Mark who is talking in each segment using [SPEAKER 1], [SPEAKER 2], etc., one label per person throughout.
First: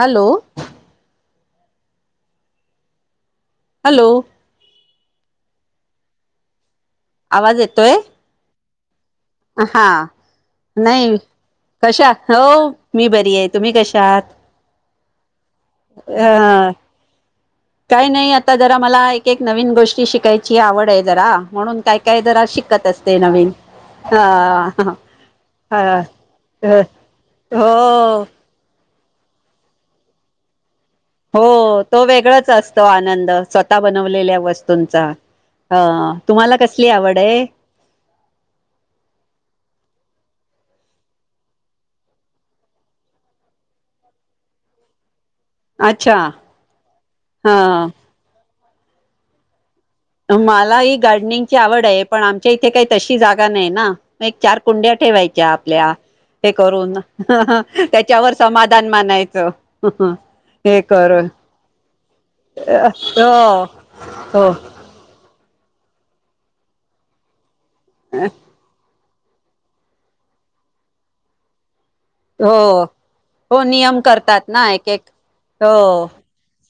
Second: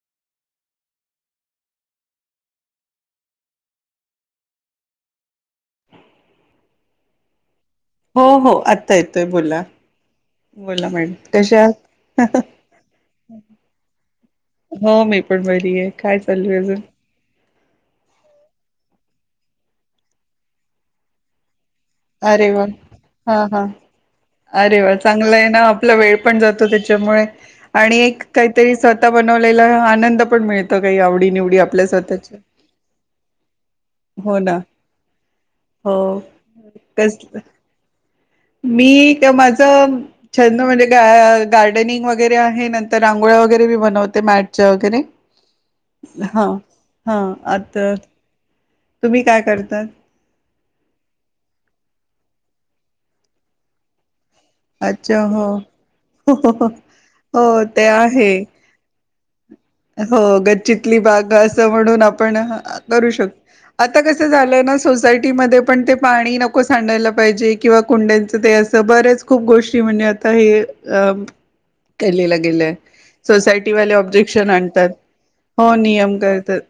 [SPEAKER 1] Hello. Hello. आवाज येत.
[SPEAKER 2] हो हो आ येतोय बोला.
[SPEAKER 1] हा
[SPEAKER 2] बोला मॅडम
[SPEAKER 1] नाही
[SPEAKER 2] कशा आहात.
[SPEAKER 1] हो मी बरी आहे तुम्ही कशा आहात
[SPEAKER 2] हो मी पण बरी आहे, काय चाललू आहे
[SPEAKER 1] अ
[SPEAKER 2] अजून?
[SPEAKER 1] काही नाही आता जरा मला एक एक नवीन गोष्टी शिकायची आवड आहे जरा म्हणून काय काय जरा
[SPEAKER 2] अरे वा!
[SPEAKER 1] शिकत असते
[SPEAKER 2] हा
[SPEAKER 1] नवीन
[SPEAKER 2] हा
[SPEAKER 1] हा
[SPEAKER 2] अरे वा! चांगलं आहे ना आपला
[SPEAKER 1] हा
[SPEAKER 2] वेळ पण जातो त्याच्यामुळे आणि एक
[SPEAKER 1] हो
[SPEAKER 2] काहीतरी स्वतः बनवलेला आनंद हा पण मिळत
[SPEAKER 1] हो तो वेगळाच असतो आनंद स्वतः
[SPEAKER 2] हो
[SPEAKER 1] बनवलेल्या
[SPEAKER 2] ना
[SPEAKER 1] वस्तूंचा. ह
[SPEAKER 2] हो
[SPEAKER 1] तुम्हाला कसली
[SPEAKER 2] कस
[SPEAKER 1] आवड आहे?
[SPEAKER 2] मी ते माझ छंद म्हणजे ग गार्डनिंग वगैरे आहे, नंतर रांगोळ्या वगैरे मी बनवते मॅटच्या वगैरे.
[SPEAKER 1] अच्छा
[SPEAKER 2] हां हां
[SPEAKER 1] हा
[SPEAKER 2] आत्यायेत. तुम्ही काय करतात?
[SPEAKER 1] मला ही गार्डनिंगची आवड आहे. पण आमच्या इथे काही तशी जागा नाही ना. चार कुंड्या
[SPEAKER 2] अच्छा हो
[SPEAKER 1] ठेवायच्या आपल्या. हे करून ह ह
[SPEAKER 2] हो ते
[SPEAKER 1] त्याच्यावर
[SPEAKER 2] आहे.
[SPEAKER 1] समाधान मानायच. [unintelligible]
[SPEAKER 2] हो गच्चतली बाग असं म्हणून आप पण करू शकतो.
[SPEAKER 1] हो
[SPEAKER 2] आता कस
[SPEAKER 1] हो
[SPEAKER 2] झाल ना सोसायटी मध्ये पण ते पाणी नको सांडायला पाहिजे. किंवा कुंड्यांचं ते असं बरंच खूप गोष्टी म्हणजे आता हे अ केलेला गेलाय
[SPEAKER 1] हो हो
[SPEAKER 2] सोसायटी वाले
[SPEAKER 1] नियम
[SPEAKER 2] ऑब्जेक्ट
[SPEAKER 1] करतात ना
[SPEAKER 2] नंतर
[SPEAKER 1] एक एक
[SPEAKER 2] हो नियम करतात.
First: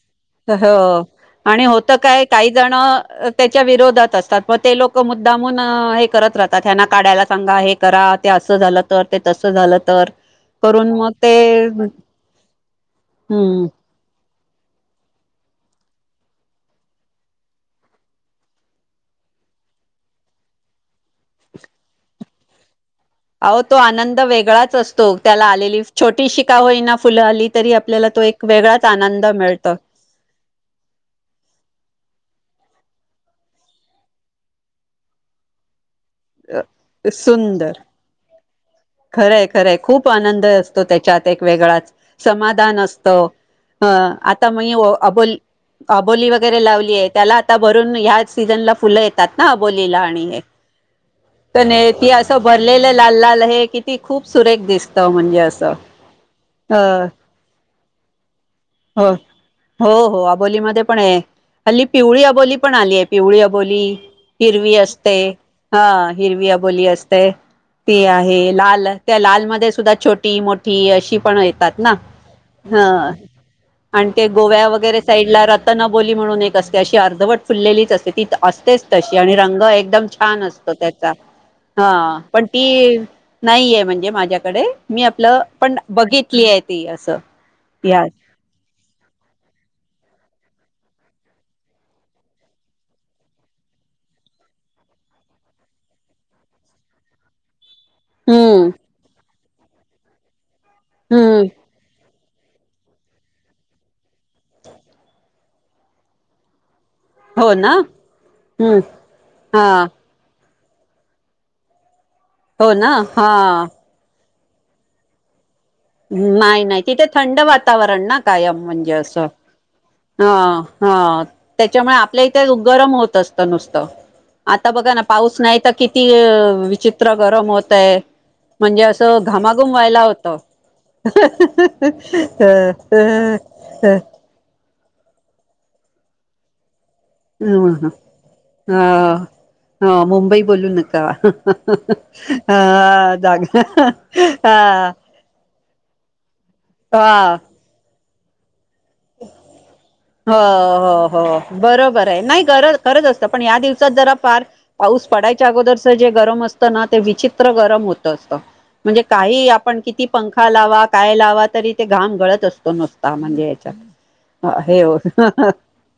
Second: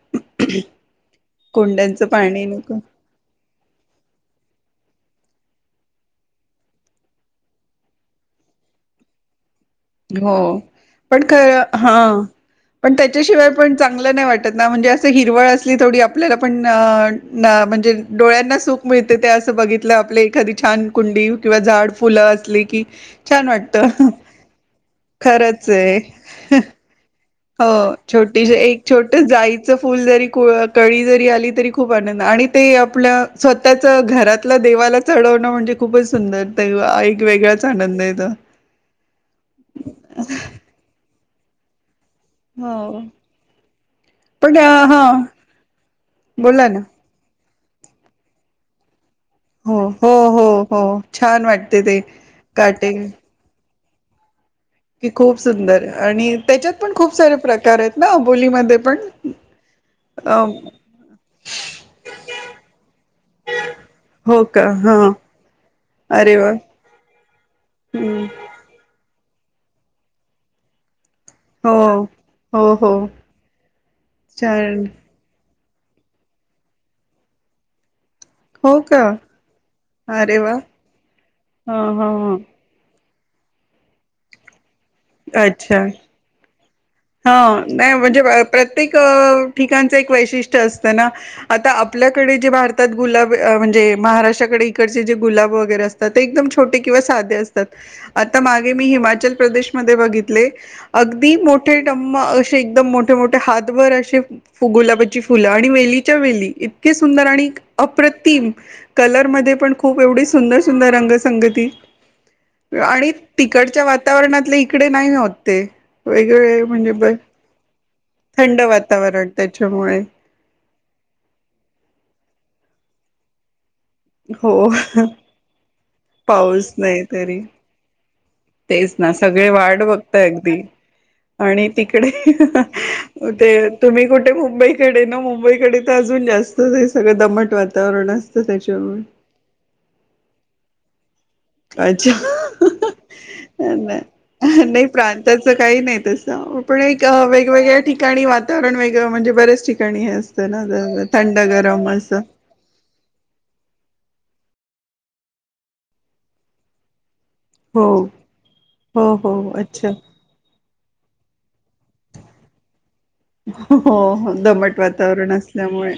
[SPEAKER 1] हो आणि होत
[SPEAKER 2] कुंड्यांचं
[SPEAKER 1] काय
[SPEAKER 2] पाणी
[SPEAKER 1] काही
[SPEAKER 2] नको
[SPEAKER 1] जण त्याच्या विरोधात असतात, मग ते लोक मु मुद्दामून हे करत राहतात, त्यांना काढायला सांगा, हे करा ते अस झाल तर, ते तस
[SPEAKER 2] हो पण खर हा पण त्याच्याशिवाय
[SPEAKER 1] हम्म
[SPEAKER 2] पण चांगलं नाही वाटत. ना म्हणजे असं हिरवळ असली थोडी आपल्याला पण म्हणजे डोळ्यांना सुख मिळते, ते असं बघितलं आपले एखादी छान कुंडी किंवा झाड फुलं असली. कि
[SPEAKER 1] आहों तो आनंद वेगळाच असतो. तो त्याला
[SPEAKER 2] खरंच
[SPEAKER 1] आलेली
[SPEAKER 2] आहे.
[SPEAKER 1] छोटी-शिका होई ना फु
[SPEAKER 2] हो छोटी एक छोट
[SPEAKER 1] मिळतो
[SPEAKER 2] जायचं फुल जरी कळी जरी आली. तरी खूप आनंद आणि ते आपल्या स्वतःच घरातलं देवाला चढवणं म्हणजे खूपच सुंदर ते एक वेगळाच
[SPEAKER 1] सुंदर
[SPEAKER 2] आनंद आहे तो.
[SPEAKER 1] खरंय खरंय खूप आनंद असतो त्याच्यात एक वेगळांच समाधान
[SPEAKER 2] हो
[SPEAKER 1] असत अ आता
[SPEAKER 2] पण
[SPEAKER 1] म
[SPEAKER 2] हां
[SPEAKER 1] अबोल अबोली वगैरे
[SPEAKER 2] बोला ना.
[SPEAKER 1] लावली आहे म त्याला आता भरून ह्या सीझन ला फुलं ये तात ना
[SPEAKER 2] हो
[SPEAKER 1] अबोलीला
[SPEAKER 2] हो
[SPEAKER 1] आणि हे
[SPEAKER 2] हो हो छान
[SPEAKER 1] तर
[SPEAKER 2] वाटते
[SPEAKER 1] नाही
[SPEAKER 2] ते
[SPEAKER 1] त असं
[SPEAKER 2] काटे
[SPEAKER 1] भरलेलं लाल लाल आहे. ते किती खूप सुरेख दिसत
[SPEAKER 2] की खूप
[SPEAKER 1] म्हणजे असं
[SPEAKER 2] सुंदर आणि त्याच्यात
[SPEAKER 1] अ
[SPEAKER 2] पण खूप सारे प्रकार आहेत. ना अबोलीमध्ये पण
[SPEAKER 1] हो हो हो
[SPEAKER 2] अ
[SPEAKER 1] आबोलीमध्ये पण आहे हल्ली पिवळी अबोली पण आली आहे पिवळी अबोली
[SPEAKER 2] हो का
[SPEAKER 1] हिरवी
[SPEAKER 2] हा
[SPEAKER 1] असते हा
[SPEAKER 2] अरे
[SPEAKER 1] हिरवी
[SPEAKER 2] वा
[SPEAKER 1] अबोली असते ती
[SPEAKER 2] हम्म
[SPEAKER 1] आहे लाल त्या लालमध्येध्ये सुद्धा छोटी मोठी अशी पण
[SPEAKER 2] हो
[SPEAKER 1] येतात ना
[SPEAKER 2] हो
[SPEAKER 1] ह
[SPEAKER 2] हो
[SPEAKER 1] आणि ते गोव्या
[SPEAKER 2] छान
[SPEAKER 1] वगैरे साईड ला रतन जबोली म्हणून एक असते अशी अर्धवट फुललेलीच असते ती
[SPEAKER 2] हो
[SPEAKER 1] असतेच
[SPEAKER 2] का
[SPEAKER 1] तशी आणि रंग एकदम
[SPEAKER 2] अरे
[SPEAKER 1] छान
[SPEAKER 2] वा
[SPEAKER 1] असतो, त्याचा हा पण ती नाहीये म्हणजे माझ्याकडे मी आपलं पण
[SPEAKER 2] अच्छा
[SPEAKER 1] बघितली आहे ती असं
[SPEAKER 2] हा नाही
[SPEAKER 1] या
[SPEAKER 2] म्हणजे प्रत्येक ठिकाणचं एक वैशिष्ट्य असतं ना आता आपल्याकडे जे भारतात गुलाब म्हणजे महाराष्ट्राकडे इकडचे जे गुलाब वगैरे असतात, ते एकदम छोटे किंवा साधे अस तात
[SPEAKER 1] हम्म
[SPEAKER 2] मागे मी हिमाचल प्रदेशमध्ये बघितले अगदी
[SPEAKER 1] हम्म
[SPEAKER 2] मोठ टंम असे एकदम मोठे मोठे हातभर असे गुलाबाची फुलं आणि वेलीच्या वेली ई इतके सुंदर आणि
[SPEAKER 1] हो ना
[SPEAKER 2] अप्रतिम
[SPEAKER 1] हम्म
[SPEAKER 2] कलर मध्ये
[SPEAKER 1] हा
[SPEAKER 2] पण खूप एवढी सुंदर सु सुंदर रंग संगती
[SPEAKER 1] हो ना
[SPEAKER 2] आणि
[SPEAKER 1] हा
[SPEAKER 2] तिकडच्या वातावरणात आपल्या इकडे नाही होत. ते वेगळे
[SPEAKER 1] नाही नाही
[SPEAKER 2] म्हणजे
[SPEAKER 1] तिथे
[SPEAKER 2] ब
[SPEAKER 1] थंड वातावरण ना
[SPEAKER 2] थंड
[SPEAKER 1] कायम म्हणजे असं
[SPEAKER 2] वातावरण त्याच्यामुळे
[SPEAKER 1] हा. हा त्याच्यामुळे आपल्या इथे गरम होत असतं नुसतं
[SPEAKER 2] हो
[SPEAKER 1] आता बघा ना पाऊस नाही तर किती
[SPEAKER 2] पाऊस नाही
[SPEAKER 1] विचित्र
[SPEAKER 2] तरी
[SPEAKER 1] गरम होतय. म्हणजे
[SPEAKER 2] तेच ना
[SPEAKER 1] असं
[SPEAKER 2] सगळे
[SPEAKER 1] घामाघूम
[SPEAKER 2] वाट
[SPEAKER 1] व्हायला
[SPEAKER 2] बघता
[SPEAKER 1] होतं
[SPEAKER 2] अगदी आणि तिकडे ते तुम्ही कुठे मुंबई मुंबईकडे तर अजून जास्त सगळं
[SPEAKER 1] ह
[SPEAKER 2] दमट
[SPEAKER 1] ह
[SPEAKER 2] वातावरण असतं
[SPEAKER 1] ह
[SPEAKER 2] त्याच्यामुळे
[SPEAKER 1] हा मुंबई बोलू नको [unintelligible] हा
[SPEAKER 2] अच्छा
[SPEAKER 1] जाग हा
[SPEAKER 2] नाही नाही प्रांताचं काही नाही तस पण एक
[SPEAKER 1] हा
[SPEAKER 2] वेगवेगळ्या ठिका आणिणी वा [unintelligible]
[SPEAKER 1] हो
[SPEAKER 2] ना
[SPEAKER 1] हो
[SPEAKER 2] थंड
[SPEAKER 1] हो
[SPEAKER 2] गरम
[SPEAKER 1] बरोबर
[SPEAKER 2] असं
[SPEAKER 1] आहे नाही खरच असतं पण या दिवसात जरा पार पाऊस पडायच्या अगोदरच जे गरम असतं ना ते विचित्र विचित्र
[SPEAKER 2] हो
[SPEAKER 1] गरम होत असत म्हणजे
[SPEAKER 2] हो हो
[SPEAKER 1] काहीही आपण
[SPEAKER 2] अच्छा
[SPEAKER 1] किती पंखा लावा. काय लावा तरी ते घाम गळत असतो नूसता म्हणजे याच्यात
[SPEAKER 2] हो दमट
[SPEAKER 1] हे हो
[SPEAKER 2] वातावरण असल्यामुळे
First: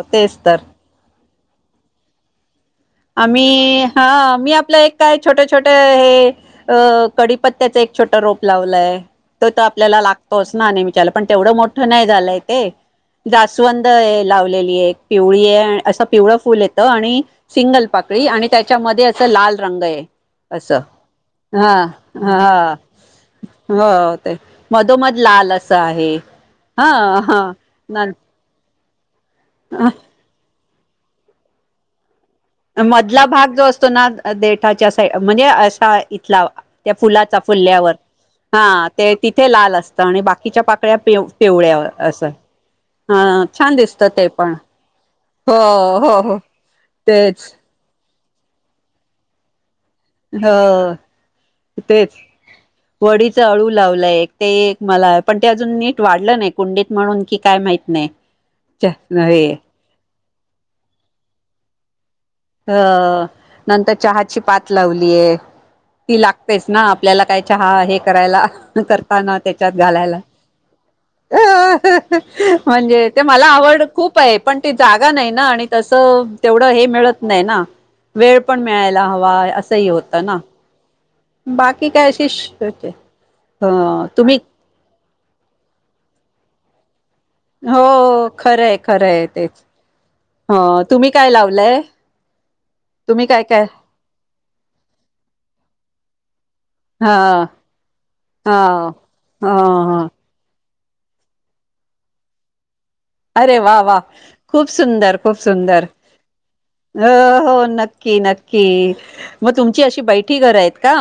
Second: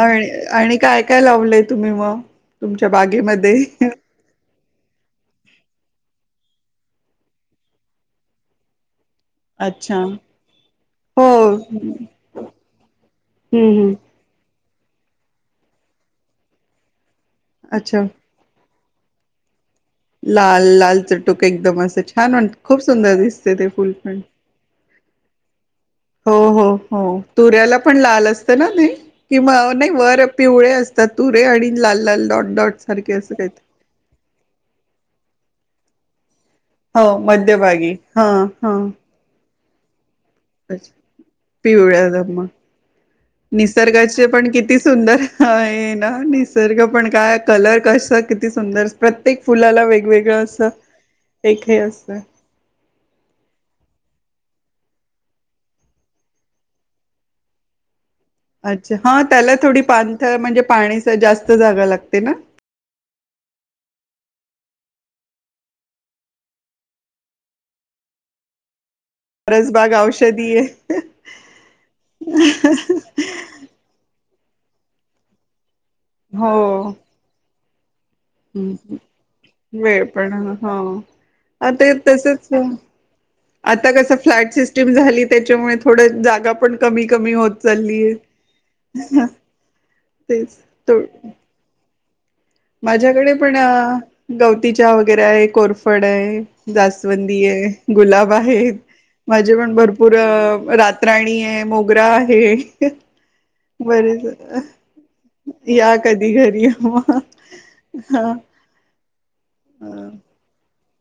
[SPEAKER 2] आणि
[SPEAKER 1] तेच तर
[SPEAKER 2] आणि काय काय लावलंय तुम्ही मग तुमच्या बागेमध्ये
[SPEAKER 1] आम्ही हा मी आपलं एक काय छोट्या छोट्या हे अ कडीपत्त्याच एक छोट रोप लावलाय. तो तर
[SPEAKER 2] अच्छा
[SPEAKER 1] आपल्याला लागतोच ना विचला पण
[SPEAKER 2] हो
[SPEAKER 1] तेवढं मोठं
[SPEAKER 2] हम्म
[SPEAKER 1] नाही झालंय ते जास्वंद
[SPEAKER 2] हम्म
[SPEAKER 1] लावले. पिवळी आहे असं पिवळा फुल येतं आणि सिंगल
[SPEAKER 2] अच्छा
[SPEAKER 1] पाकळी आणि त्या च्या मध्ये आस लाल रंग आहे
[SPEAKER 2] लाल
[SPEAKER 1] असं
[SPEAKER 2] लाल चूटूक
[SPEAKER 1] हा
[SPEAKER 2] एकदम असे छान
[SPEAKER 1] हा
[SPEAKER 2] खूप सुंदर दिसते ते
[SPEAKER 1] हो
[SPEAKER 2] फुल पण
[SPEAKER 1] ते मधोमध लाल असं आहे.
[SPEAKER 2] हो, हो,
[SPEAKER 1] हा
[SPEAKER 2] हो
[SPEAKER 1] हा
[SPEAKER 2] तुऱ्याला पण
[SPEAKER 1] न
[SPEAKER 2] लाल असत ना ते? [unintelligible] वर पिवळे तात तुरे आणि लाल लाल डॉट डॉट सारखे
[SPEAKER 1] मधला
[SPEAKER 2] असं काही
[SPEAKER 1] भाग जो असतो ना देठाच्या म्हणजे असा इथला त्या फुलाचा फुल्यावर हा ते ती ते लाल असत आणि बाकीच्या
[SPEAKER 2] अच्छा
[SPEAKER 1] पाकळ्या पिव पिवळ्या आसं हा छान दिसत ते पण हो
[SPEAKER 2] होय ना
[SPEAKER 1] हो हो
[SPEAKER 2] निसर्ग पण काय
[SPEAKER 1] तेच
[SPEAKER 2] कलर कल आस किती सुंदर प्रत्येक फुलाला वे वेगळं असं
[SPEAKER 1] हो
[SPEAKER 2] एक हे असत
[SPEAKER 1] वडीच अळू लावलंय, ते एक मला पण ते अजून नीट वाढलं नाही कुंडीत म्हणून की काय माहित नाही च
[SPEAKER 2] अच्छा हा
[SPEAKER 1] हे
[SPEAKER 2] त्याला थोडी पाण थळ म्हणजे पाणीच जास्त जागा लागते ना?
[SPEAKER 1] हो नंतर चहाची पात लावलेय ती लागतेच ना आपल्याला काय चहा हे करायला तर पान तेच्यात
[SPEAKER 2] परसबाग
[SPEAKER 1] घालायला
[SPEAKER 2] औषधी आहे.
[SPEAKER 1] म्हणजे ते मला आवड खूप [unintelligible] पण ते जागा नाही ना आणि तसं तेवढं
[SPEAKER 2] हो
[SPEAKER 1] हे मिळत ना वेळ पण
[SPEAKER 2] हम्म.
[SPEAKER 1] मिळायला हवा असंही होतं ना?
[SPEAKER 2] आता
[SPEAKER 1] बाकी
[SPEAKER 2] हे
[SPEAKER 1] काय अशी
[SPEAKER 2] तसच
[SPEAKER 1] ह
[SPEAKER 2] आता कसं
[SPEAKER 1] तुम्ही
[SPEAKER 2] फ्लॅट सिस्टम झाली त्याच्यामुळे थोडं जागा पण कमी कमी होत
[SPEAKER 1] हो
[SPEAKER 2] चाललीय
[SPEAKER 1] खरंय खरंय तेच
[SPEAKER 2] तेच
[SPEAKER 1] हो
[SPEAKER 2] थो-
[SPEAKER 1] तुम्ही काय लावलंय? तुम्ही
[SPEAKER 2] माझ्याकडे
[SPEAKER 1] काय
[SPEAKER 2] पण
[SPEAKER 1] काय
[SPEAKER 2] गवती चहा वगैरे आहे, कोरफड आहे. [unintelligible]
[SPEAKER 1] हा
[SPEAKER 2] जास्वंदी हे, गुलाब
[SPEAKER 1] हा
[SPEAKER 2] आहे
[SPEAKER 1] ह
[SPEAKER 2] माझे पण
[SPEAKER 1] ह
[SPEAKER 2] भरपूर रात तराणी आहे मोगरा आहे.
[SPEAKER 1] अरे वा वा,
[SPEAKER 2] बरेच
[SPEAKER 1] खूप सुंदर खूप सुंदर
[SPEAKER 2] या कधी घरी
[SPEAKER 1] अ
[SPEAKER 2] मग
[SPEAKER 1] हो नक्की नक्की म तुमची अशी
[SPEAKER 2] हा.
[SPEAKER 1] बैठी घर आहेत का?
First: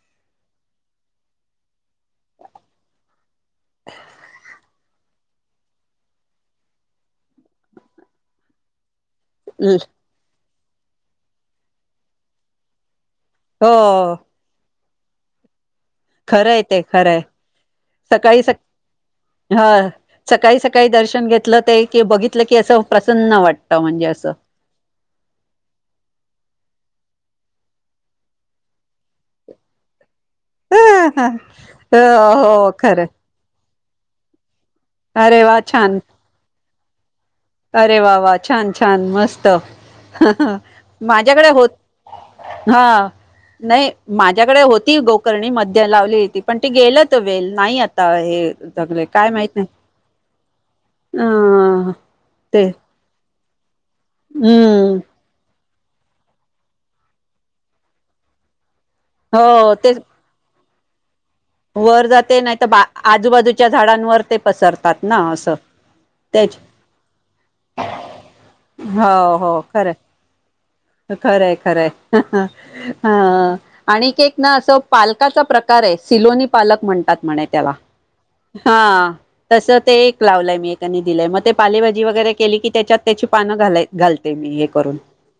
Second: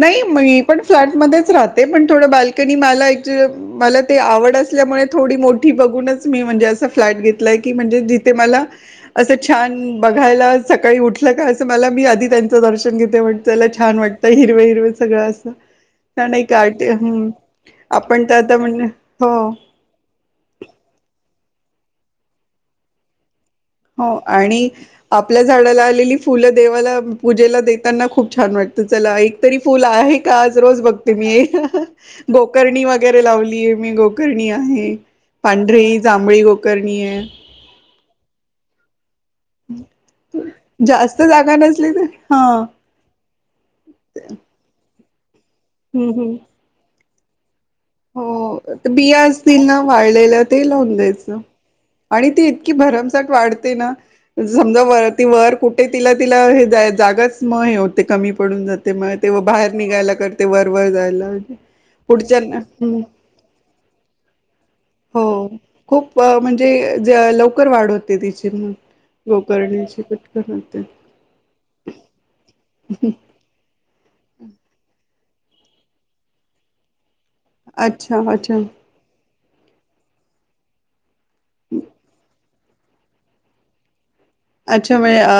[SPEAKER 2] नाही मी पण फ्लॅटमध्येच राहते, पण थोडं बाल्कनी मला-मला ते आवड असल्यामुळे थोडी मोठी बघूनच मी म्हणजे, अस फ्लॅट घेतलाय. की म्हणजे जिथे मला. असं
[SPEAKER 1] ल-
[SPEAKER 2] छान बघायला. सकाळी उठलं का. असं मला मी आधी त्यांचं दर्शन घेते. ते
[SPEAKER 1] हो
[SPEAKER 2] उठल्यावर छान वाटत. हिरवे-हिरवें सगळं असं. एक
[SPEAKER 1] खरंय ते
[SPEAKER 2] आर्ट
[SPEAKER 1] खरंय
[SPEAKER 2] हं आपण तर आता म्हणजे हो.
[SPEAKER 1] हा सकाळी-सकाळी दर्शन घेत ते बघितलं की असं प्रसन्न वाटतं.
[SPEAKER 2] हो
[SPEAKER 1] म्हणजे असं
[SPEAKER 2] आणि आपल्या झाडाला आलेली फुलं देवाला. पूजेला देताना खूप छान वाटत, चला एक तरी फुल आहे. आज रोज बघते मी,
[SPEAKER 1] हो हो
[SPEAKER 2] गोकर्णी
[SPEAKER 1] खरं
[SPEAKER 2] वगैरे लावलीय मी गो करणी आहे.
[SPEAKER 1] अरे वा
[SPEAKER 2] पांढरी,
[SPEAKER 1] छान
[SPEAKER 2] जांभळी करणी हे.
[SPEAKER 1] अरे वा वा! छान छान! मस्त.
[SPEAKER 2] जास्त
[SPEAKER 1] माझ्याकडे
[SPEAKER 2] जागा
[SPEAKER 1] होत
[SPEAKER 2] नसली तर, हा.
[SPEAKER 1] नाही माझ्याकडे होती. करणी मध्य
[SPEAKER 2] हम्म
[SPEAKER 1] लावली
[SPEAKER 2] हम्म.
[SPEAKER 1] होती पण ते गेलं. तो वेल नाही आता हे
[SPEAKER 2] हो,
[SPEAKER 1] जगले
[SPEAKER 2] बिया
[SPEAKER 1] काय माहित
[SPEAKER 2] असतील
[SPEAKER 1] नाही
[SPEAKER 2] ना वाळलेला ते लावून द्यायचं.
[SPEAKER 1] अ
[SPEAKER 2] आणि
[SPEAKER 1] ते
[SPEAKER 2] की भरमसाठ वाढते ना. झमजा
[SPEAKER 1] हम्म
[SPEAKER 2] वरती वर कु तिला तिला हे जय जागाच म हे होते कमी पडून जाते. तेव्हा तेव्हा बाहेर
[SPEAKER 1] हो ते
[SPEAKER 2] निघायला करते वर. वर जायला.
[SPEAKER 1] वर जाते नाही
[SPEAKER 2] पुढच्याना
[SPEAKER 1] तर बाहेर आजूबाजूच्या झाडांवर ते पसर
[SPEAKER 2] हो खूप म्हणजे लवकर वाढ होते तिची म
[SPEAKER 1] हो हो खरंय
[SPEAKER 2] गोकरर्ण्याची पटकरन.
[SPEAKER 1] खरंय खरंय ह आणि ना सो पा. पालकाचा प्रकार आहे सिलोनी पालक म्हणतात. म्हणे त्याला,
[SPEAKER 2] अच्छा अच्छा
[SPEAKER 1] हा. तसं ते एक लावलंय मी एकानी दिलंय म ते पालेभाजी वगैरे केली की त्याच्यात त्याची पानं घा घाल
[SPEAKER 2] अच्छा मे अ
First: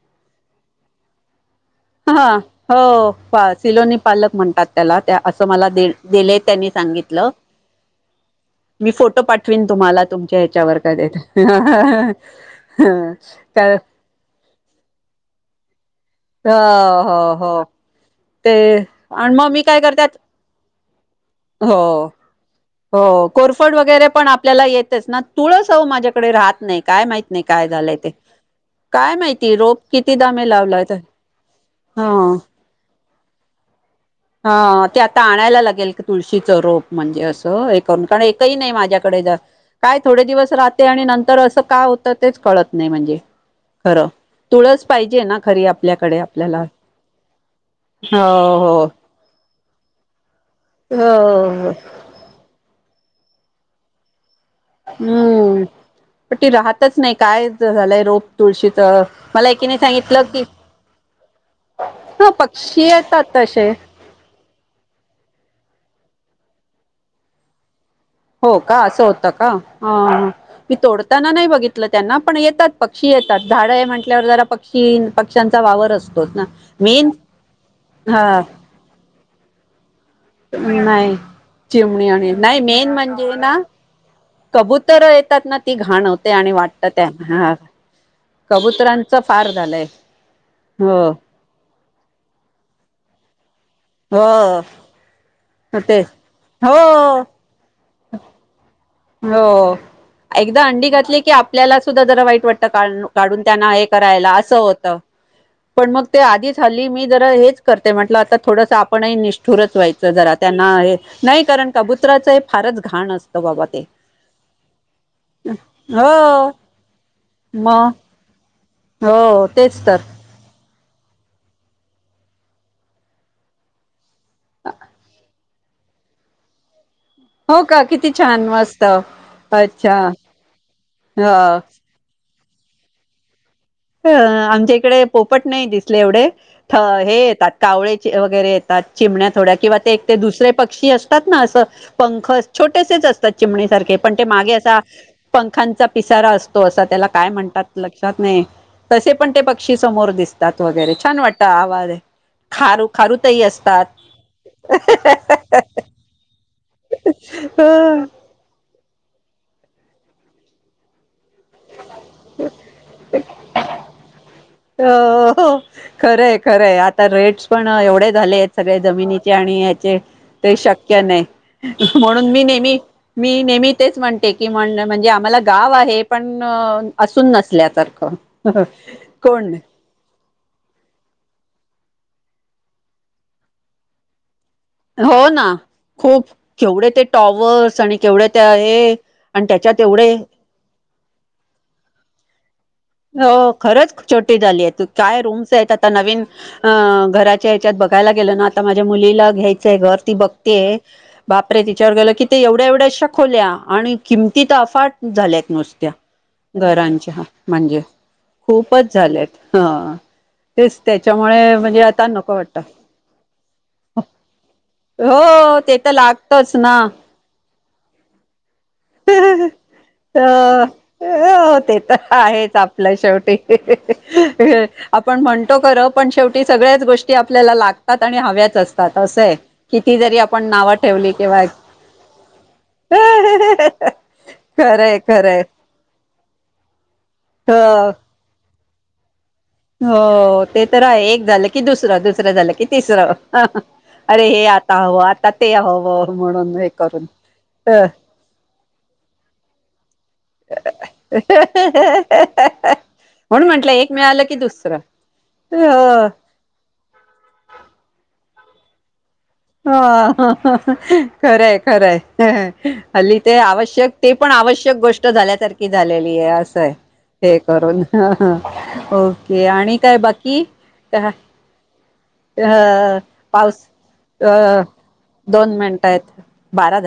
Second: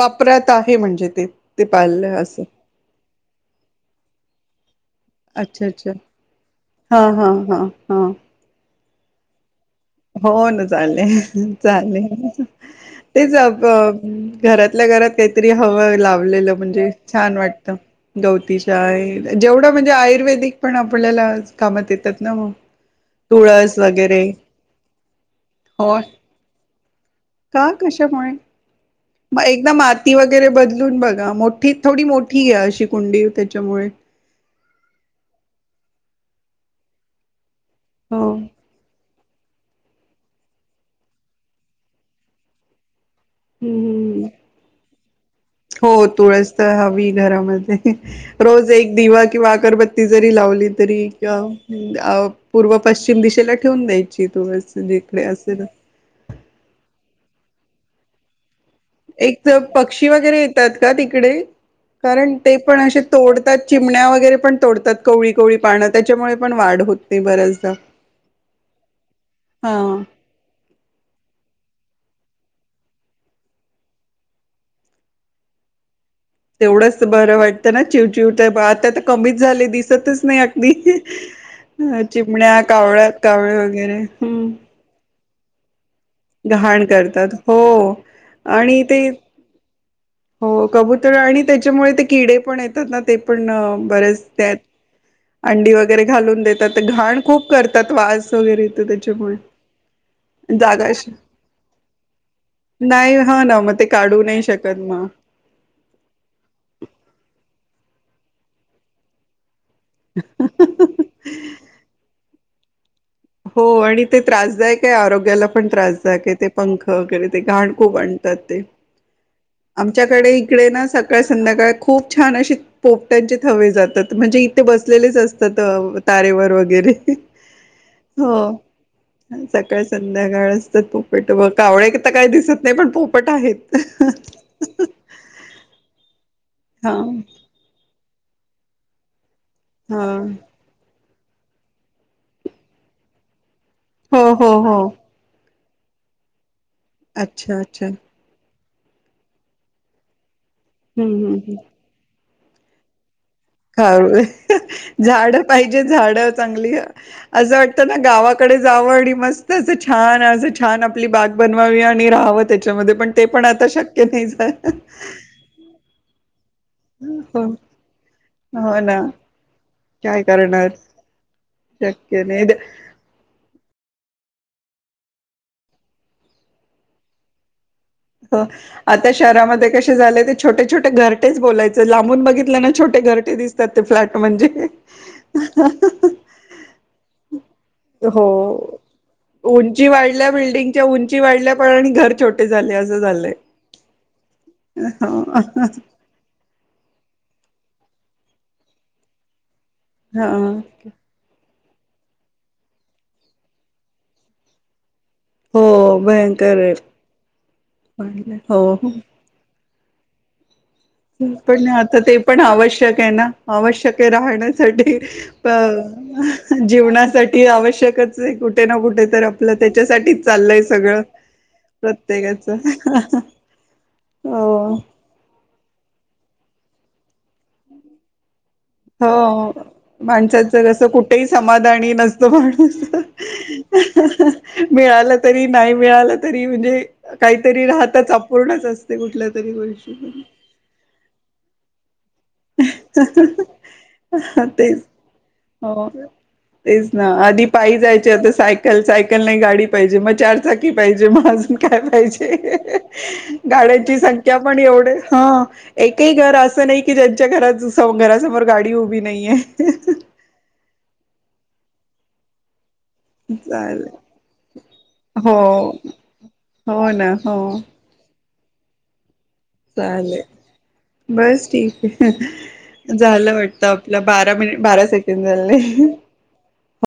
[SPEAKER 2] वापरत आहे म्हणजे ते. ते पाहिलं
[SPEAKER 1] हा
[SPEAKER 2] असं
[SPEAKER 1] हो. सिलोनी पालक म्हणतात. त्याला त्या असं
[SPEAKER 2] अच्छा
[SPEAKER 1] मला दि
[SPEAKER 2] अच्छा
[SPEAKER 1] दिले त्यांनी
[SPEAKER 2] हा हा
[SPEAKER 1] सांगितलं.
[SPEAKER 2] हा हा
[SPEAKER 1] मी फोटो पाठ विन तुम्हाला तुमच्या
[SPEAKER 2] हो ना
[SPEAKER 1] हच्यावर कधी
[SPEAKER 2] चालेल
[SPEAKER 1] ह
[SPEAKER 2] चालेल
[SPEAKER 1] हं.
[SPEAKER 2] तेच आप घरातल्या घरात काहीतरी हव.
[SPEAKER 1] हो
[SPEAKER 2] लावलेलं म्हणजे
[SPEAKER 1] हो
[SPEAKER 2] छान
[SPEAKER 1] हो
[SPEAKER 2] वाटत
[SPEAKER 1] ते
[SPEAKER 2] गवतीचाय,
[SPEAKER 1] आणि मग मी
[SPEAKER 2] जेवढं
[SPEAKER 1] काय
[SPEAKER 2] म्हणजे
[SPEAKER 1] करते
[SPEAKER 2] आयुर्वेदिक पण आपल्याला कामात
[SPEAKER 1] हो.
[SPEAKER 2] येतात, ना मग
[SPEAKER 1] हो कोरफड
[SPEAKER 2] तुळस वगैरे.
[SPEAKER 1] पण आपल्याला येतेच तुळस
[SPEAKER 2] हो
[SPEAKER 1] माझ्याकडे राहत नाही का काय माहित. नाही काय
[SPEAKER 2] का
[SPEAKER 1] झालंय ते.
[SPEAKER 2] कशामुळे
[SPEAKER 1] काय
[SPEAKER 2] मग
[SPEAKER 1] माहिती
[SPEAKER 2] एकदा
[SPEAKER 1] रोप
[SPEAKER 2] माती
[SPEAKER 1] कितीदा मी
[SPEAKER 2] वगैरे
[SPEAKER 1] लावल्यात.
[SPEAKER 2] बदलून मोठी थोडी मोठी आहे अशी कुंडी. त्याच्यामुळे.
[SPEAKER 1] हा ते आता आणायला लागेल की तुळशीच रोप म्हणजे असं. होय कारण
[SPEAKER 2] हो.
[SPEAKER 1] एकही नाही माझ्याकडे. काय थोडे दिवस राहते, आणि नंतर असं का होत तेच कळत नाही म्हणजे. खरं.
[SPEAKER 2] हम्मम्.
[SPEAKER 1] तुळस पाहिजे ना खरी
[SPEAKER 2] हो
[SPEAKER 1] आपल्याकडे
[SPEAKER 2] तुळस
[SPEAKER 1] आपल्याला
[SPEAKER 2] तर हवी घरामध्ये
[SPEAKER 1] हो
[SPEAKER 2] रोज
[SPEAKER 1] हो.
[SPEAKER 2] एक दिवा किंवा अरबत्ती जरी लावली. तरी
[SPEAKER 1] हो
[SPEAKER 2] पूर्व पशचिम. पश्चिम दिशेला ठेवून द्याची.
[SPEAKER 1] हम्म पण ती राहतच नाही काय. झालेय रोप तुळशी
[SPEAKER 2] एक पक्षी वगैरे येतात का तिकडे,
[SPEAKER 1] हा
[SPEAKER 2] कारण ते
[SPEAKER 1] पक्षी
[SPEAKER 2] पण असे
[SPEAKER 1] येतात
[SPEAKER 2] तोडतात,
[SPEAKER 1] तसे
[SPEAKER 2] चिमण्या वगैरे पण तोडतात, कवळी-कवळी पान. त्याच्यामुळे पण वाढ होत नाही बऱ्याचदा.
[SPEAKER 1] हो का? असं होतं का? हा. मी तोडताना नाही बघित तल त्यांना, पण येतात, पक्षी येतात, झाडं आहे म्हटल्यावर जरा पक्षी पक्ष्यांचा वावर असतो.
[SPEAKER 2] तेवढंच बरं वाटतं ना चिव
[SPEAKER 1] हा
[SPEAKER 2] चिव ते आता तर कमीच झाले दिस दिसतच नाही अगदी
[SPEAKER 1] नाही चिमणी आणि नाही
[SPEAKER 2] चिमण्या,
[SPEAKER 1] मेन
[SPEAKER 2] कावळ्यात
[SPEAKER 1] म्हणजे
[SPEAKER 2] कावळे वगैरे हम्म
[SPEAKER 1] असतात न ती घ घान होतय आणि
[SPEAKER 2] घाण
[SPEAKER 1] वाटत
[SPEAKER 2] करतात
[SPEAKER 1] पण
[SPEAKER 2] हो आणि ते
[SPEAKER 1] कबुतरांचं फार झालंय.
[SPEAKER 2] हो कबुतर आणि त्य- त्याच्यामुळे ते किडे पण येतात ना ते पण- बरेच त्यात
[SPEAKER 1] हो
[SPEAKER 2] अंडी
[SPEAKER 1] ते
[SPEAKER 2] वगैरे घालून
[SPEAKER 1] हो
[SPEAKER 2] देतात घाण खूप करतात, वास वगैरेे येतो. त्याच्यामुळे
[SPEAKER 1] हो एकदा
[SPEAKER 2] जागा
[SPEAKER 1] अंडी
[SPEAKER 2] अशी
[SPEAKER 1] घातली की आपल्याला सुद्धा जरा वाईट वाटतं
[SPEAKER 2] नाही
[SPEAKER 1] काढून
[SPEAKER 2] हा ना
[SPEAKER 1] त्यांना
[SPEAKER 2] मग
[SPEAKER 1] हे
[SPEAKER 2] ते काढू
[SPEAKER 1] करायला
[SPEAKER 2] नाही
[SPEAKER 1] असं
[SPEAKER 2] शकत
[SPEAKER 1] होतं.
[SPEAKER 2] मग
[SPEAKER 1] पण मग ते आधीच हली मी जरा हेच करते म्हटलं आता थोडस आपणही नीष्ट दूरच रच व्हायचं जरा त्यांना हे नाही कारण कबुतराच हे- अरे धूत घाण असत
[SPEAKER 2] हो
[SPEAKER 1] बबा ते,
[SPEAKER 2] आणि ते त्रासदायक आरोग्याला पण त्रासदायक आहे ते
[SPEAKER 1] हो
[SPEAKER 2] पंख वगैरे ते घाण
[SPEAKER 1] मग
[SPEAKER 2] खूप आणतात ते
[SPEAKER 1] हो तेच तर
[SPEAKER 2] आमच्याकडे हिकडे ना सकाळ संध्याकाळ खूप छान असे पोपट्यांचे थवे जातात. म्हणजे इथे बसलेलेच अस तात तारेवर वगैरे
[SPEAKER 1] हो का किती छान
[SPEAKER 2] हो
[SPEAKER 1] मस्त
[SPEAKER 2] सकाळ
[SPEAKER 1] अच्छा
[SPEAKER 2] संध्याकाळ असतात पोपेट
[SPEAKER 1] हा
[SPEAKER 2] व कावळे त काय दिसत नाही पण पोपट आहेत.
[SPEAKER 1] अ आमच्या इकडे पोपट नाही दिसले एवढे
[SPEAKER 2] हा
[SPEAKER 1] हेे येतात कावळे वगैरे येतात चिमण्या थोड्या किंवा ते
[SPEAKER 2] हा
[SPEAKER 1] एक ते दुसरे पक्षी अस तात ना असं पंख छोटेसेच असतात. चिमणीसारखे पण
[SPEAKER 2] हो
[SPEAKER 1] ते
[SPEAKER 2] हो
[SPEAKER 1] मागे
[SPEAKER 2] हो
[SPEAKER 1] असं पं खांचा पिसारा अस तो असं त्याला काय
[SPEAKER 2] अच्छा
[SPEAKER 1] म्हणतात
[SPEAKER 2] अच्छा
[SPEAKER 1] लक्षात नाही. तसे पण ते पक्षी समोर दिस तात वगैरे
[SPEAKER 2] हम्म
[SPEAKER 1] छान वाटतं आवाज. खारू खारू
[SPEAKER 2] खारू झाड पाहिजे झाड. चागंली हं, असं वाटत ना गावाकडे जावं आणि मस्त असं, छान असं, छान आपली बनवावी आणि राहावं त्याच्यामध्ये, पण ते पण आता शक्य नाही झा
[SPEAKER 1] हो अं हो खरं हाय. खरंय आता
[SPEAKER 2] हो
[SPEAKER 1] रेट्स पण एवढे झालेत, सगळे
[SPEAKER 2] हो ना
[SPEAKER 1] जमिनीचे आणि ह्याचे
[SPEAKER 2] काय
[SPEAKER 1] ते
[SPEAKER 2] करणार
[SPEAKER 1] शक्य नाही,
[SPEAKER 2] शक्य
[SPEAKER 1] म्हणून मी
[SPEAKER 2] नाही
[SPEAKER 1] नेहमी मी नेहमी तेच म्हणते, की म्हण म्हणजे आम्हाला गाव आहे, पण अं असून नसल्या सारखं
[SPEAKER 2] हो आता शहरामध्ये कसे झाले ते छोटे छोटे घरटे बोलायचे, लांबून बघितलं ना छोटे घरटे दिसतात, ते फ्लॅट म्हणजे.
[SPEAKER 1] हो ना खूप केवढे ते टॉवर्स आणि केवढया त्या
[SPEAKER 2] हो
[SPEAKER 1] हे आणि त्याच्यात
[SPEAKER 2] उंची
[SPEAKER 1] एवढे
[SPEAKER 2] वाढल्या बिल्डिंगच्या उंची वाढल्या पण आणि घर छोटे झाले असं झालंय
[SPEAKER 1] हो खरंच छोटी झाली हाय, तू काय
[SPEAKER 2] हो
[SPEAKER 1] रूम्स हायत आता नवीन अं घरात त्याच्यात बघायला गेल ना, आता माझ्या मुलीला घ्याय ते घर ती बघ
[SPEAKER 2] हा.
[SPEAKER 1] तीयं बापरे ति विचार केलं की ते एवढ्या एवढ्याशा खोल्या आणि किमती तर अफाट झाल्याक नुसत्या
[SPEAKER 2] हो, भयंकर आहे
[SPEAKER 1] घरांच्या हा यं
[SPEAKER 2] हो हो
[SPEAKER 1] खूपच झाल्यात. हं अं.
[SPEAKER 2] पण आता ते पण
[SPEAKER 1] वाटत
[SPEAKER 2] आवश्यक हाय ना आवश्यक हाय राहण्यासाठी
[SPEAKER 1] हो ते तर लागतच
[SPEAKER 2] अं
[SPEAKER 1] ना
[SPEAKER 2] जीवनासाठी आवश्यकच आहे, कुठे ना कुठे तर आपलं
[SPEAKER 1] अ
[SPEAKER 2] त्याच्यासाठीच चाललंय सगळं
[SPEAKER 1] हो ते तर
[SPEAKER 2] प्रत्येक
[SPEAKER 1] आहेच आपल्या शेवटी
[SPEAKER 2] हो
[SPEAKER 1] आपण म्हणतो खर पण शेवटी सगळ्याच गोष्टी आपल्याला लागतात आणि हव्यात.
[SPEAKER 2] हो माणसाचं
[SPEAKER 1] नावं
[SPEAKER 2] असं
[SPEAKER 1] ठेवली
[SPEAKER 2] कुठेही
[SPEAKER 1] किंवा
[SPEAKER 2] समाधानी नसतो, माणूस
[SPEAKER 1] खरंय
[SPEAKER 2] मिळाला
[SPEAKER 1] खरंय
[SPEAKER 2] तरी नाही मिळाला तरी म्हणजे
[SPEAKER 1] ह
[SPEAKER 2] काहीतरी राहतचं अपूर्ण [unintelligible] कुठल्या तरी
[SPEAKER 1] हो
[SPEAKER 2] गोष्टी
[SPEAKER 1] ते तर आहे एक झालं कि दुसर दुस अरे हे आता
[SPEAKER 2] तेच
[SPEAKER 1] हवं आता ते
[SPEAKER 2] हो
[SPEAKER 1] हवं म्हणून हे
[SPEAKER 2] तेच
[SPEAKER 1] करून
[SPEAKER 2] ना आधी पायी
[SPEAKER 1] अ
[SPEAKER 2] जायचे, आता सायकल सायकल नाही, गाडी पाहिजे म चार चाकी पाजे मं अजून काय पाहिजे,
[SPEAKER 1] म्हणून म्हंटलं एक
[SPEAKER 2] गाड्यांची
[SPEAKER 1] मिळालं की
[SPEAKER 2] संख्या पण
[SPEAKER 1] दुसरं
[SPEAKER 2] एवढ ह
[SPEAKER 1] हो
[SPEAKER 2] एकही घर असं नाही की त्यांच्या घरास घरासमोर गाडी उभी नाहीये
[SPEAKER 1] ह खरेय खरंय हल्ली ते
[SPEAKER 2] चालेल
[SPEAKER 1] आवश्यक ते पण आवश्यक गोष्ट
[SPEAKER 2] हो
[SPEAKER 1] झाल्यासारखी झालेली आहे असं आहे
[SPEAKER 2] हो ना
[SPEAKER 1] हे करून हां हो
[SPEAKER 2] चाले बस ठीक आहे झालं वाटत
[SPEAKER 1] पाऊस
[SPEAKER 2] आपलं बा
[SPEAKER 1] दोन मिनट आहेत बारा